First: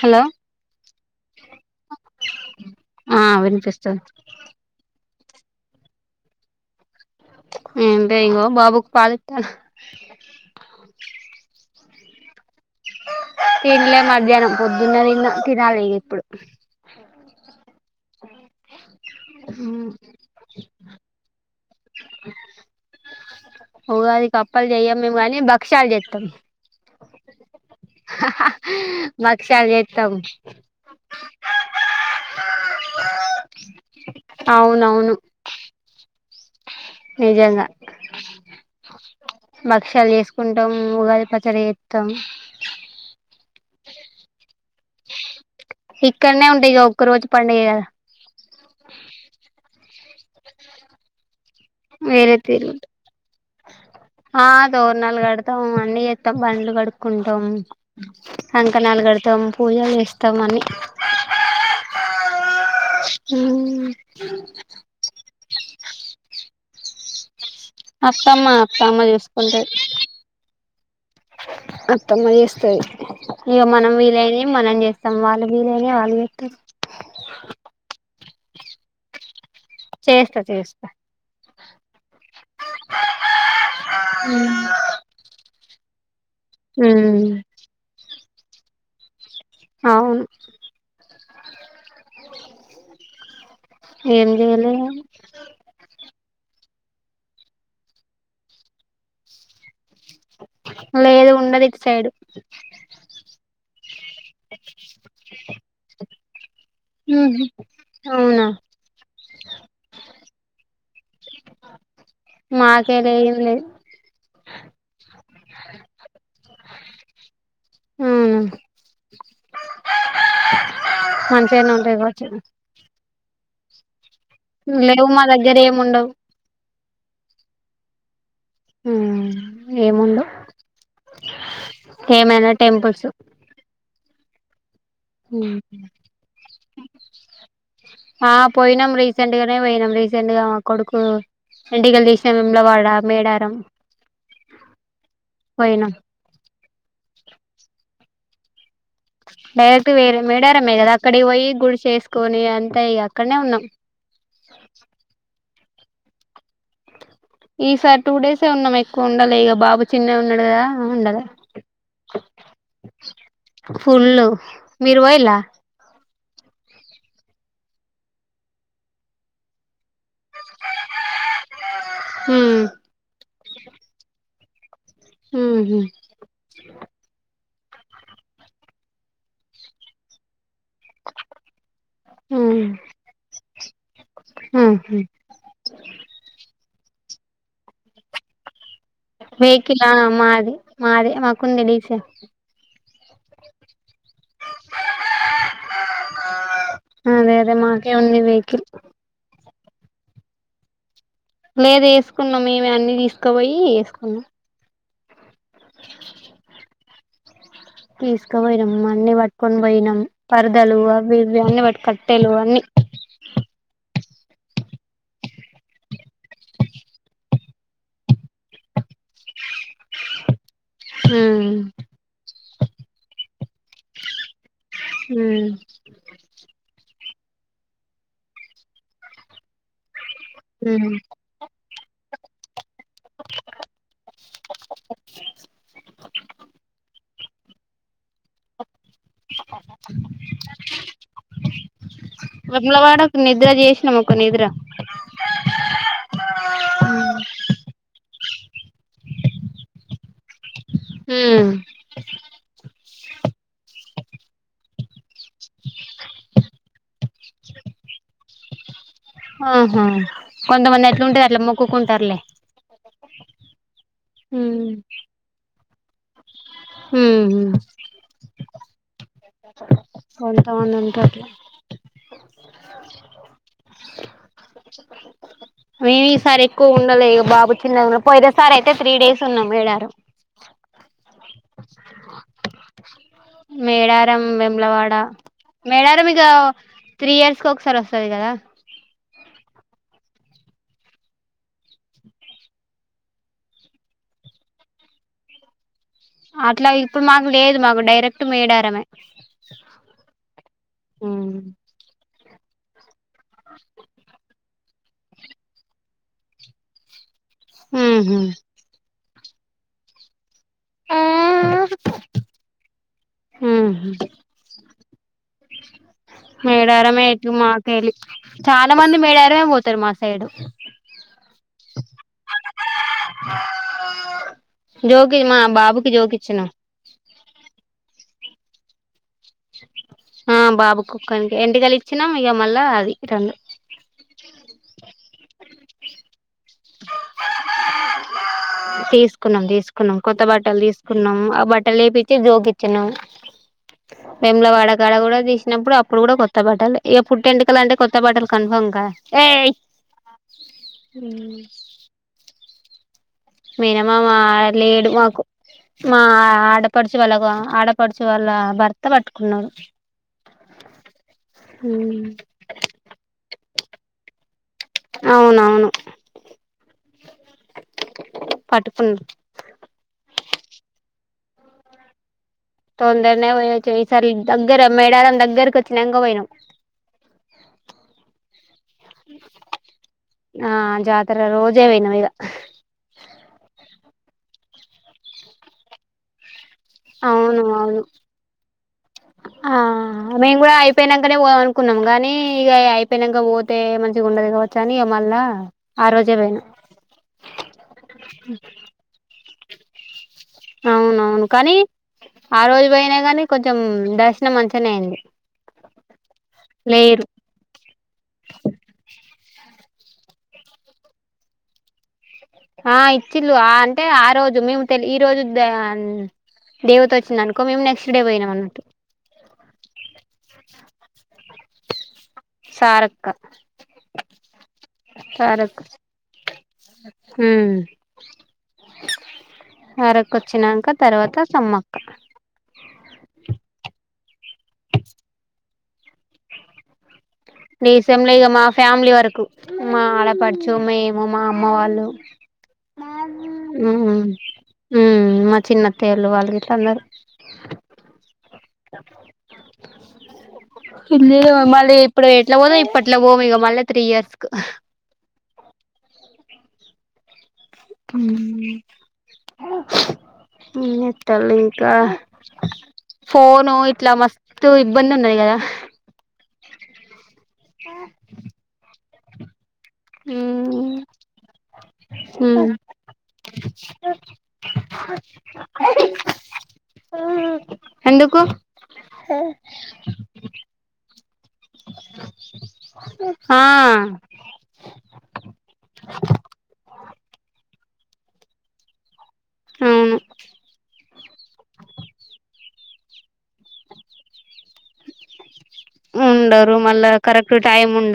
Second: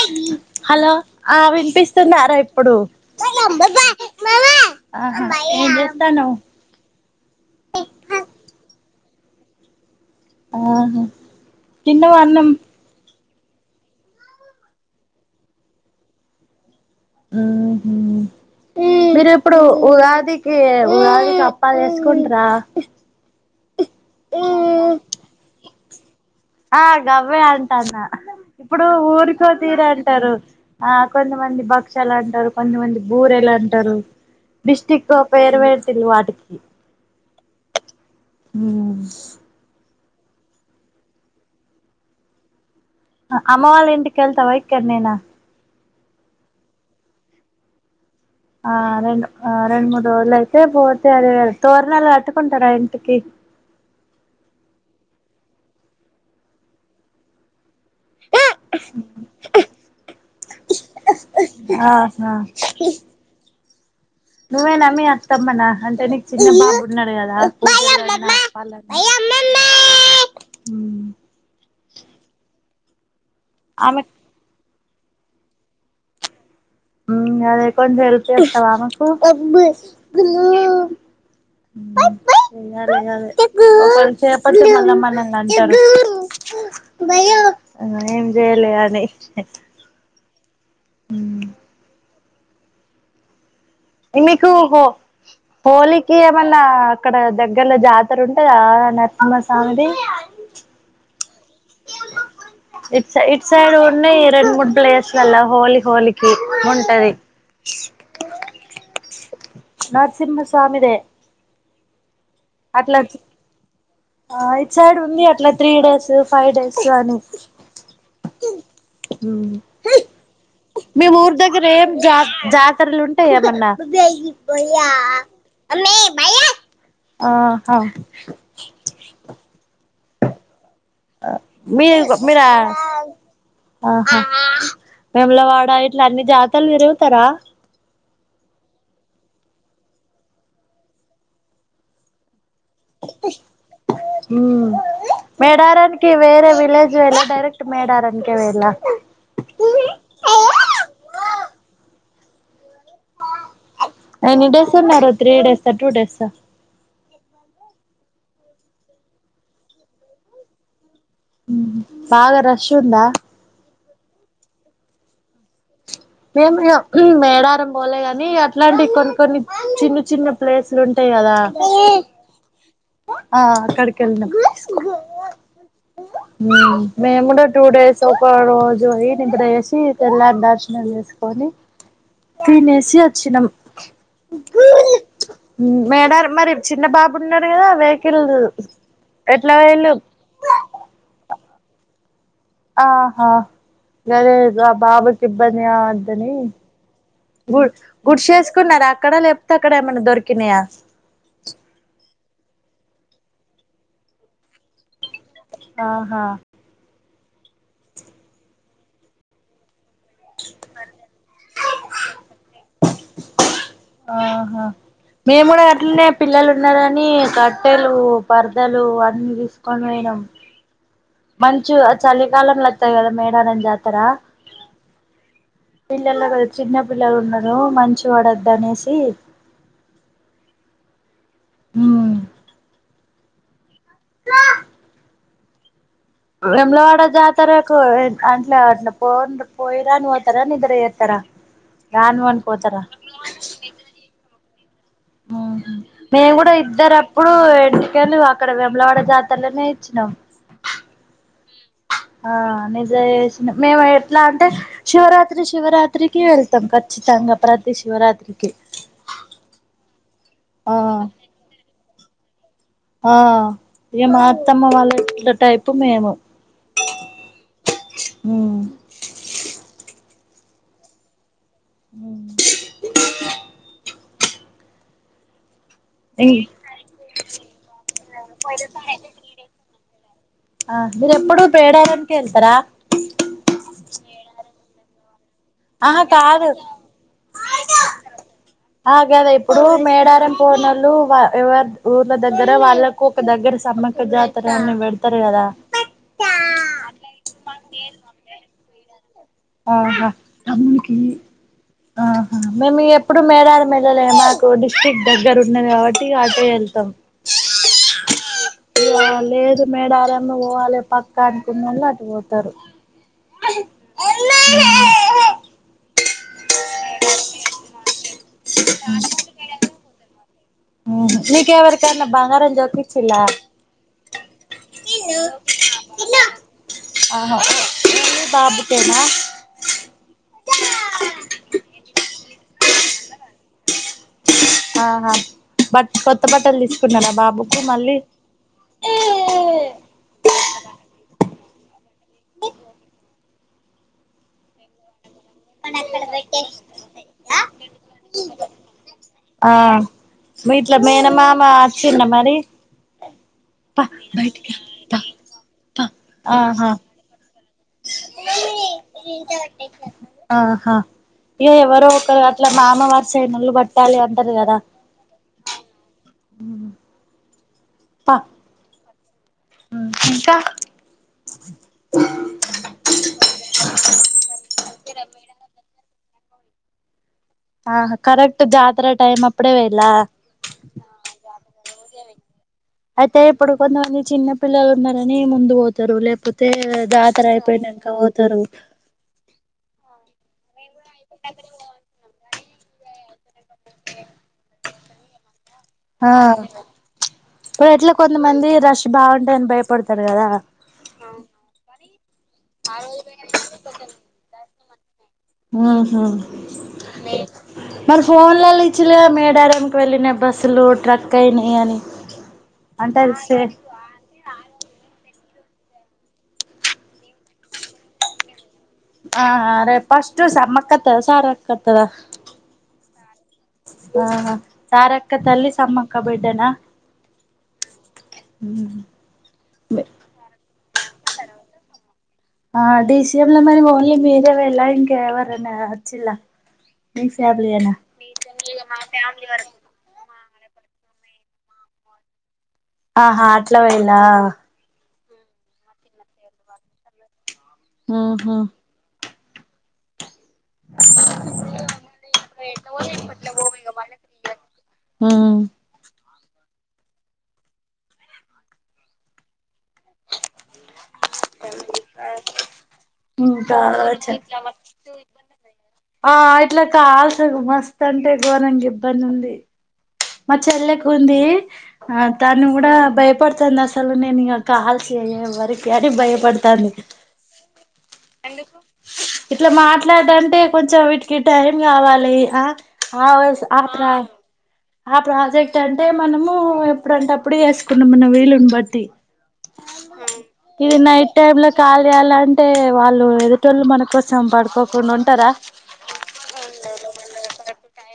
hello hello ఆ వవినిపిస్తుందరా ఇప్పుడు ఆ వినిపిస్తుంది ఏదస్తాను పాల ఇతను ఆ తిన్నావా ఆనం తినలే మధ్యాహ్నం పొద్దున్న తిన్న తినాలిదు ఇప్పుడు ఉహు మీరు ఇప్పుడు ఉగాదికి ఉగాది కప్ అప్పలు చేసుకుంట్రా చాలు చేతం ఆ గవ్వే అంటాన్న ఇప్పుడు ఊరికో భక్షాలు తీర చేత్తం అంటారు ఆ కొంతమంది భక్షలు అంటారు కొంతమంది బూరెలు అంటారు అవునవును డిస్టిక్కో పేరువేటిల్ళ వాటికి ఇ నిజంగా ఉమ్ తీసుకుంటాం ఉగాది పచ్చడి చేస్తాం అమ్మ వాళ్ళ ఇంటికి వెళ్తావా ఇక్కడనేనా ఇక్కడనే ఉంట ఇగ ఒక్క రోజు పండగే గదా అలయితే పోతే అరవే తోరణాలు వేరే తీరు అట్టుకుంటారా ఇంటికి ఆ తోరణాలు కడతాం అన్ని ఏత్తం బండ్లు కడుక్కుంటాం కంకణాలు కడతాం పూజలు చేస్తాం అన్ని ఆహా ఉ నువ్వేనా మీ అత్ అత్తమ్మనా అంటే నీకు చిన్న బాబు ఉన్నాడు గదా అత్తమ్మ అత్తమ్మ చేసుకుంటది ఉమ్ అత్తమ్మ చేస్తాది హ్ ఇగ మనం ఆమె వీలైనవి మనం చేస్ సం వాళ్లు వీలైన వాళ్ళు చేతరు ఉమ్ అదే కొంచెం హెల్ప్ చెప్తావా ఆమెకు చేస్తా చేస్తా పై చూడాలి గదా ఒకవేళ చేయకపోతే మళ్ళ మనల్ని అంటారు ఉమ్ జేయాలే అని అవును [unintelligible] ఈ మీకు చేయలే హో హోలీ కి ఏమన్నా అక్కడ దగ్గర్ లో జాతర ఉంటదా నరసింహస్వామిది లేదు ఉండదు ఇటు సైడు ఇట్ స ఇట్ సైడ్ ఉన్నాయి రెండు మూడు ప్లేసులల్ల హోలి హోలికి ఉంటది అవునా నరసింహస్వామిదే మాకే అట్లా లే ఎం లేద్ ఆ ఇట్ సైడ్ ఉంది అట్లా త్రీ డేస్ ఫైవ్ డేస్ అని అవునా మీ ఊరి దగ్గర మంచిగానే ఏం ఉంటాయి కావచ్చు జాత్ జాతర ఆల్ ఉంటాయా ఏమన్నా భై అ లేవు మా దగ్గర అమ్మి ఏముండవు భై అ ఆహా ఉమ్ ఏం ఉండవు మీరు ఇగో మీరా ఆ ఆహ ఆ వేములవాడ ఇట్లా అన్ని జాతారలు తిరుగుతారా ఆ పోయినాం రీసెంట్ గానే పోయినాం రీసెంట్ గా మా కొడుకు ఎంటికలు తీసినం మేము హ్మ్మ్ పోయినాం మెడారన్నికి వేరే విలేజ్ మీరా డైరక్ట్ మేడారనీకే పోయిళ్ళ డైరెక్ట్ వేరే కొనీ అన్ ఎన్ని డేస్ ఉన్నారు త్రీ డేస్ స టూ డేస్ ఆ ఈసారి టూ డేసే ఉన్నాం ఎక్కువ ఉండాలే ఇగా బాబు చిన్నగున్నడు గదా ఉహు బాగా రష్ ఉందా ఫుల్లు మీరు వొయ్యిలా మేము ఇగ ఉ మేడారం పోలే గాని అట్లాంటి కొన్ని కొన్ని చిన్న చిన్న ప్లేసులు ఉంటాయి కదా ఉమ్ ఆ అక్కడికి ఎళ్ళినం ఉహు ఊ మేం గుడా టూ డేస్ ఒక రోజు అయ్యి నిద్ర జేసి తెళ్ళరీ దర్శ్ ఉమ్ తినేసి వచ్చినం ఉహు మేడారం మరి చిన్న బాబు ఉన్నడు కదా వేహికిల్ వెహికిల మాది మాదే మాక్ కొన్ని డీషో ఆహా గదే గ బాబుకి ఇబ్బంది కావద్దని అదే అదే గుడ్ మాకే ఉంది గుడిసే వెహికల్ ఏసుకున్నారు అక్కడ లే అక్కడేమన్న దొరికినయా లేదు ఏసుకున్నం మేమే అన్ని తీసకపోయి ఏసుకున్నం ఆహా తీసుకపోయినాం అన్ని పట్టుకొని పోయినాం పరదలు అవి ఇవి అన్ని వట్ కట్టెలు అన్ని ఆహా మేము కూడా అట్లనే పిల్లలు ఉన్నరని కట్టెలు పరదలు అన్నీ తీసుకొని పోయినాం ఉమ్ మంచు చలికాలం లతయి కదా మేడారం జాతరా ఊ చిన్న పిల్లలు ఉన్నారు మంచు వడద్దు అనేసి ఉమ్ ఊ [inaudible] వేములవాడ జాతారకు అట్ల అట్ల పోను పోయరాను పోతరా నిద్ర చే తర వేములవాడ కు నిద్ర చేసినము ఒక నిద్ర [inaudible] ఊహు మేము కూడా ఇద్దరు అప్పుడు ఎంటికలు అక్కడ వేమలవాడ జాతరలోనే ఇచ్చినాం ఊ ఆ నిద యేష్ణ మేము ఎట్లా అంటే శివరాత్ తి శివరాత్రికి వెల్ తంకా [unintelligible] చితాంగ ప్రతి శివరాత్రి కి ఆహా కొంతమంది ఎట్లుంటది అట్లా మొక్కుకు సర్లే ఆ ఏ మా అత్తమ్మ వాళ్ళ ఇట్ల టైప్ పత్త మేము [unintelligible] హ పోతమ ఎం కాక [unintelligible] అ మేమి ఈ సారి ఎక్కువ ఉండలె ఇక బాబు చిన్న పోయిన సారి అయితే త్రీ డేస్ ఉన్నాం మేడారం మీరు ఎప్పుడు పేడారానికి వెళ్తారా మేడార వేములవాడ ఆహా మేడారం ఇక కాదు త్రీ ఇయర్స్ కు ఒకసారి వస్తది కదా ఆ గదే ఇప్పుడు మేడారం పోనోళ్ళు ఎవరి ఊర్ళ దగ్గర వాళ్ళకు ఒక దగ్గర సమ్మక్క జాతరని పెడతరు కదా అట్లా ఇప్పుడు మాకు లేదు మాకు డైరెక్ట్ మేడారమే ఆహా ఉహు ఆ మేము ఎ ఎప్పుడు మేడారం ఎల్లల మా డిస్టిక్ట్ దగ్గర ఉన్నది కాబట్టి అటే వెళ్తాం అ లేదు మేడారం పోవాలి పక్క అనుకున్న ఉహు వాళ్ళు అటు పోతారు మేడారం ఎట్లు మాకెల్లి చాలా మంది మేడారమే పోతారు మా సై ఏడు ఓహ మీకు ఎవరికన్నా బంగారం జొకిచ్చిళ్ల జోకి మా బాబుకి జోకి ఇచ్చినాం పాపా పుట్టేనా [unintelligible] ఆ బాబు కొక్కనికె ఎంటికలు ఇచ్చినమ్ ఇక మళ్ళ అది రెండు ఆహా బట్ కొత్త బట్ట తీసుకున్నం తీసుకున్నం కొత్త బట్టలు తీసుకున్నాం ఆ బట్టలు వేపిచ్చి జోకిచ్చినం వేములవాడ కాడ కూడా తీసినప్పుడు అప్పుడు కూడా కొత్త బట్టలే ఇగ పుట్టు ఎంటికలు అంటే కొత్త బట్టలు కన్ఫామ్ కదా ఆ ఏయ్ మీ ఇట్లా మేనమామ వచ్చిండ మరి ఇ మేనమామ లేడు రా మాకు పా పా మా ఆహా ఆడపడుచు వాళ్ల గా ఆహా ఇగా ఎవరో ఒకరు అట్ల మామ వరస అయినోళ్లు పట్టాలి అ ది కదా అవునవును పట్టుకున్నా ఆ ఇంకా తొందరనే పోయిచ్చినం ఈసారి దగ్గర మేడారం దగ్గరికి వచ్చినంక పోయినం ఆ కరెక్ట్ జాతర టైమ్ అప్పుడే పోయిల్ల ఆ జాతర రోజే పోయినాం ఇగ అయితే ఇప్పుడు కొంతమంది చిన్న పిల్లలు ఉన్నరని ముందు పోతరు లేకపోతే పోతే జాతర అవును అవును అయిపోయినంక పోతరు అ మేం కూడా అయి పోయినంక నే పోదాం అనుకున్నాం కానీ ఇగ అయిపోయినంక పోతే మంచిగుండది కావచ్చని ఇగ మళ్ళ ఆ ఇప్పుడు ఎట్ల కొంతమంది రష్ బాగుంట ఉంటరని భయపడుతరు అవునవును కని ఆ రోజు పోయిన కానీ కొంచెం దర్శనం మంచి గనే అయింది ఆ హ లేరు మరి ఫోన్ లల్ల ఇచ్చిళ్లు కదా మేడారం వెళ్ళిన బస్సులు ట్రక్ అయినయ్ అని ఆ అంటే అది ఇచ్చిళ్ళు సే ఆ అంటే ఆ రోజు మేము తెలి ఈ రోజు దేహన్ దేవత వచ్చిందనుకో మేము నెక్స్ట్ డే పోయినం అన్నట్టు ఆ ఆ రే పస్టు సమ్మక్క అత్తదసార క్కత్తద సారక్క ఆ ఆహ సారక్క తల్లి సమ్మక్క బిడ్డనా ఉమ్ మ్ సారక్క వచ్చినాక తర్వాత సమ్మక్క డిసిఎం లో మరి ఓన్లీ మీరే పోయిల్లా ఇంక ఎవరన్నా వచ్చిళ్ల డీసీఎం లా ఇగా మా ఫ్యామిలీ వరకు మా ఆడపడుచు చు మేము మా అమ్మ వాళ్ళు ఆహా అట్లా వేయిల్లా మా చిన్నత్తయ్యోలు వాళ్ళు గిట్లా ఉన్నారు ఉం స ఇన్ని రో మళ్ళీ ఇప్పుడు ఎట్లా పోదు ఇప్పట్లో పోము ఇక మళ్ళ త్రీ ఇయర్స్ కు ఉ ఊమ్ ఉం ఏంచేత్తలు ఇంకా ఫోను ఇంకా ఇట్లా చె మస్తు ఇబ్బంది ఉన్నది కదా ఇట్ల కాల్స్ మస్త్ అంటే గోరంగ ఇబ్ బంది మా చెల్లెకు ఉంది ఆ తను కూడా భయపడుతంది అసలు నేను ఇక కాల్స్ చేయేవరికి అని భయపడుతంది ఎందుకు ఇట్లా మాట్లాడు అంటే కొంచెం వీటికి టైం కావాలి ఆ వస్ ఆత్ర ఆ ప్రాజెక్ట్ అంటే మనము ఎప్పుడంటప్పుడు చేసుకున్నాం మన వీలుని బట్టి అవును ఇది నైట్ టైమ్ లో కాల్ చేయాలంటే వాళ్లు ఎదో ట్టోలు మన కోసం పడుకోకుండా ఉంటరా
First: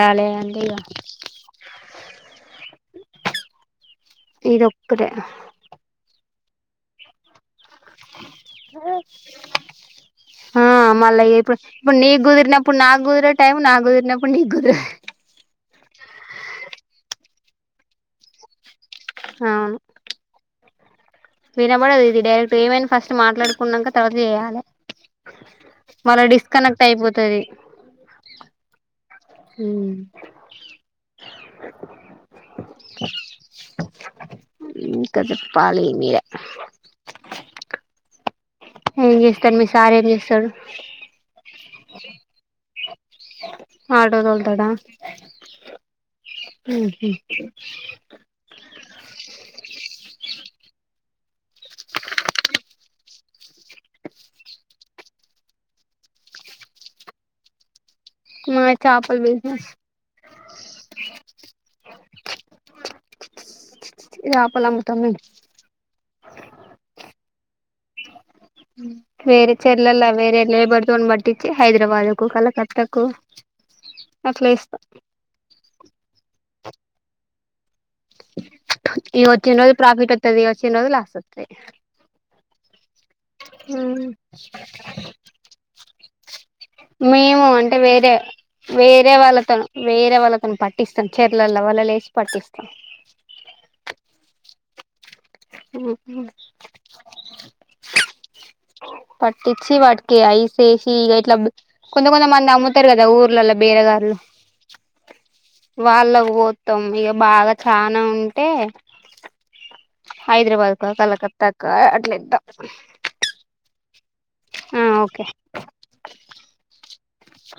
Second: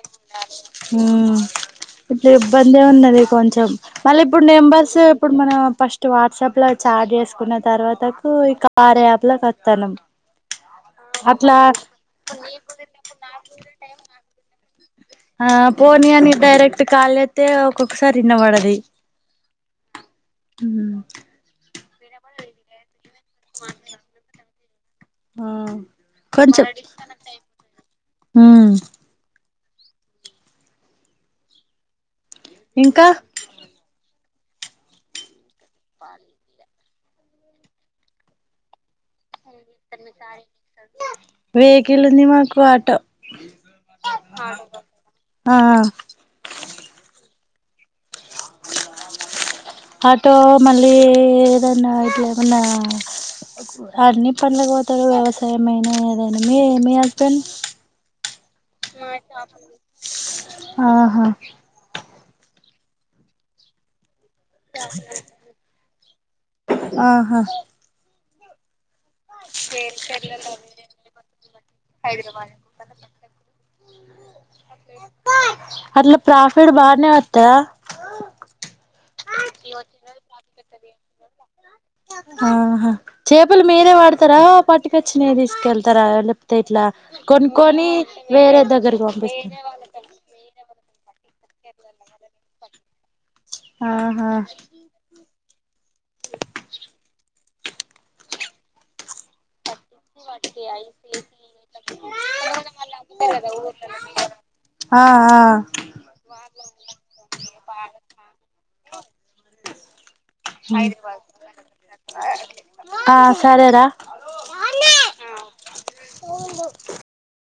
రాలే అని ఊమ్ జెబ్ ఇబ్బందే ఉన్నది కొంచెం మళ్ళీ ఇప్పుడు నెంబర్స్ ఇదొక్కటే ఇప్పుడు మన ఫస్ట్ వాట్సాప్ ఇట్లా చాట్ చేసుకున్నద్ వత్తన్నాం ఆ మళ్ళ ఇప్ అట్లా ఇప్పుడు నీ కుదిరినప్పుడు నాకు కుదరది టైమ్ నా కుదిరినప్పుడు నీకు కుదరది ఆ పోనీ అని డైరెక్ట్ కాల్ చేత్తే ఒక్కొక్కసారి ఇనబడది అవును ఊమ్ ఇనబడదు ఇది డరక్ట్ ఏమెన్ ఫస్ట్ మాట్లాడుకున్నంక తర్వాత చేయలే ఆ మళ్ళ కొంచెం డిస్కనెక్ట్ అయిపోతది ఉమ్ ఊమ్ ఇంకా ఇం కద పాలియ్ మీయె ఏంజే తన్ మీ సారేం జెస్సరు, వెహికల్ ఉంది మాకు ఆటో ఆటోదొల్ తడ, ఆ ఉహు అ ఆటో మళ్లీ జొనా ఇట్ల ఎవన్నా అన్ని పంన్లక్ ఒ తరు వ్యవసాయం ఐన ఎదైన మీ మీ హస్బెంన్ మా చేపల బిజినెస్ స్ ఆహా చేపలు అమ్ముతాం మేము ఆహా హ వేరే చెల్లల్ల వేరే లేబర్దోని పట్టించి హైద్రాబాదుకు, కలకత్తకు అట్లేస్త త్తద వచ్చిన రోజు ప్రాఫిట్ వత్తది వచ్చిన రోజు లాస్ ఆహా చేపలు మీరే వత్తది వడతర పట్టుకొచ్చినవి తీసుకెళ్తారా లేపోతే ఇట్లా మేము అంటే కొనుక్కొని వేరే దగ్గరికి పంపిస్ చెర్లల్ల వల లేసి పట్టిస్ [inaudible] ఆహా ఉ ఉ పట్టి వచ్చి వాటికి ఐసేసి ఇగ ఇట్ల కొంత మంది అమ్మాన్నె అమ్ముతరు కదా ఊర్లల్ల బేరగార్లు, ఆ ఆ వాళ్ళవ్ వొత్తం ఇక బాగా చానా ఉంటే హైద్రాబాద్ కు కలకత్తా కా అట్లెత్త కద ఆ ఓకే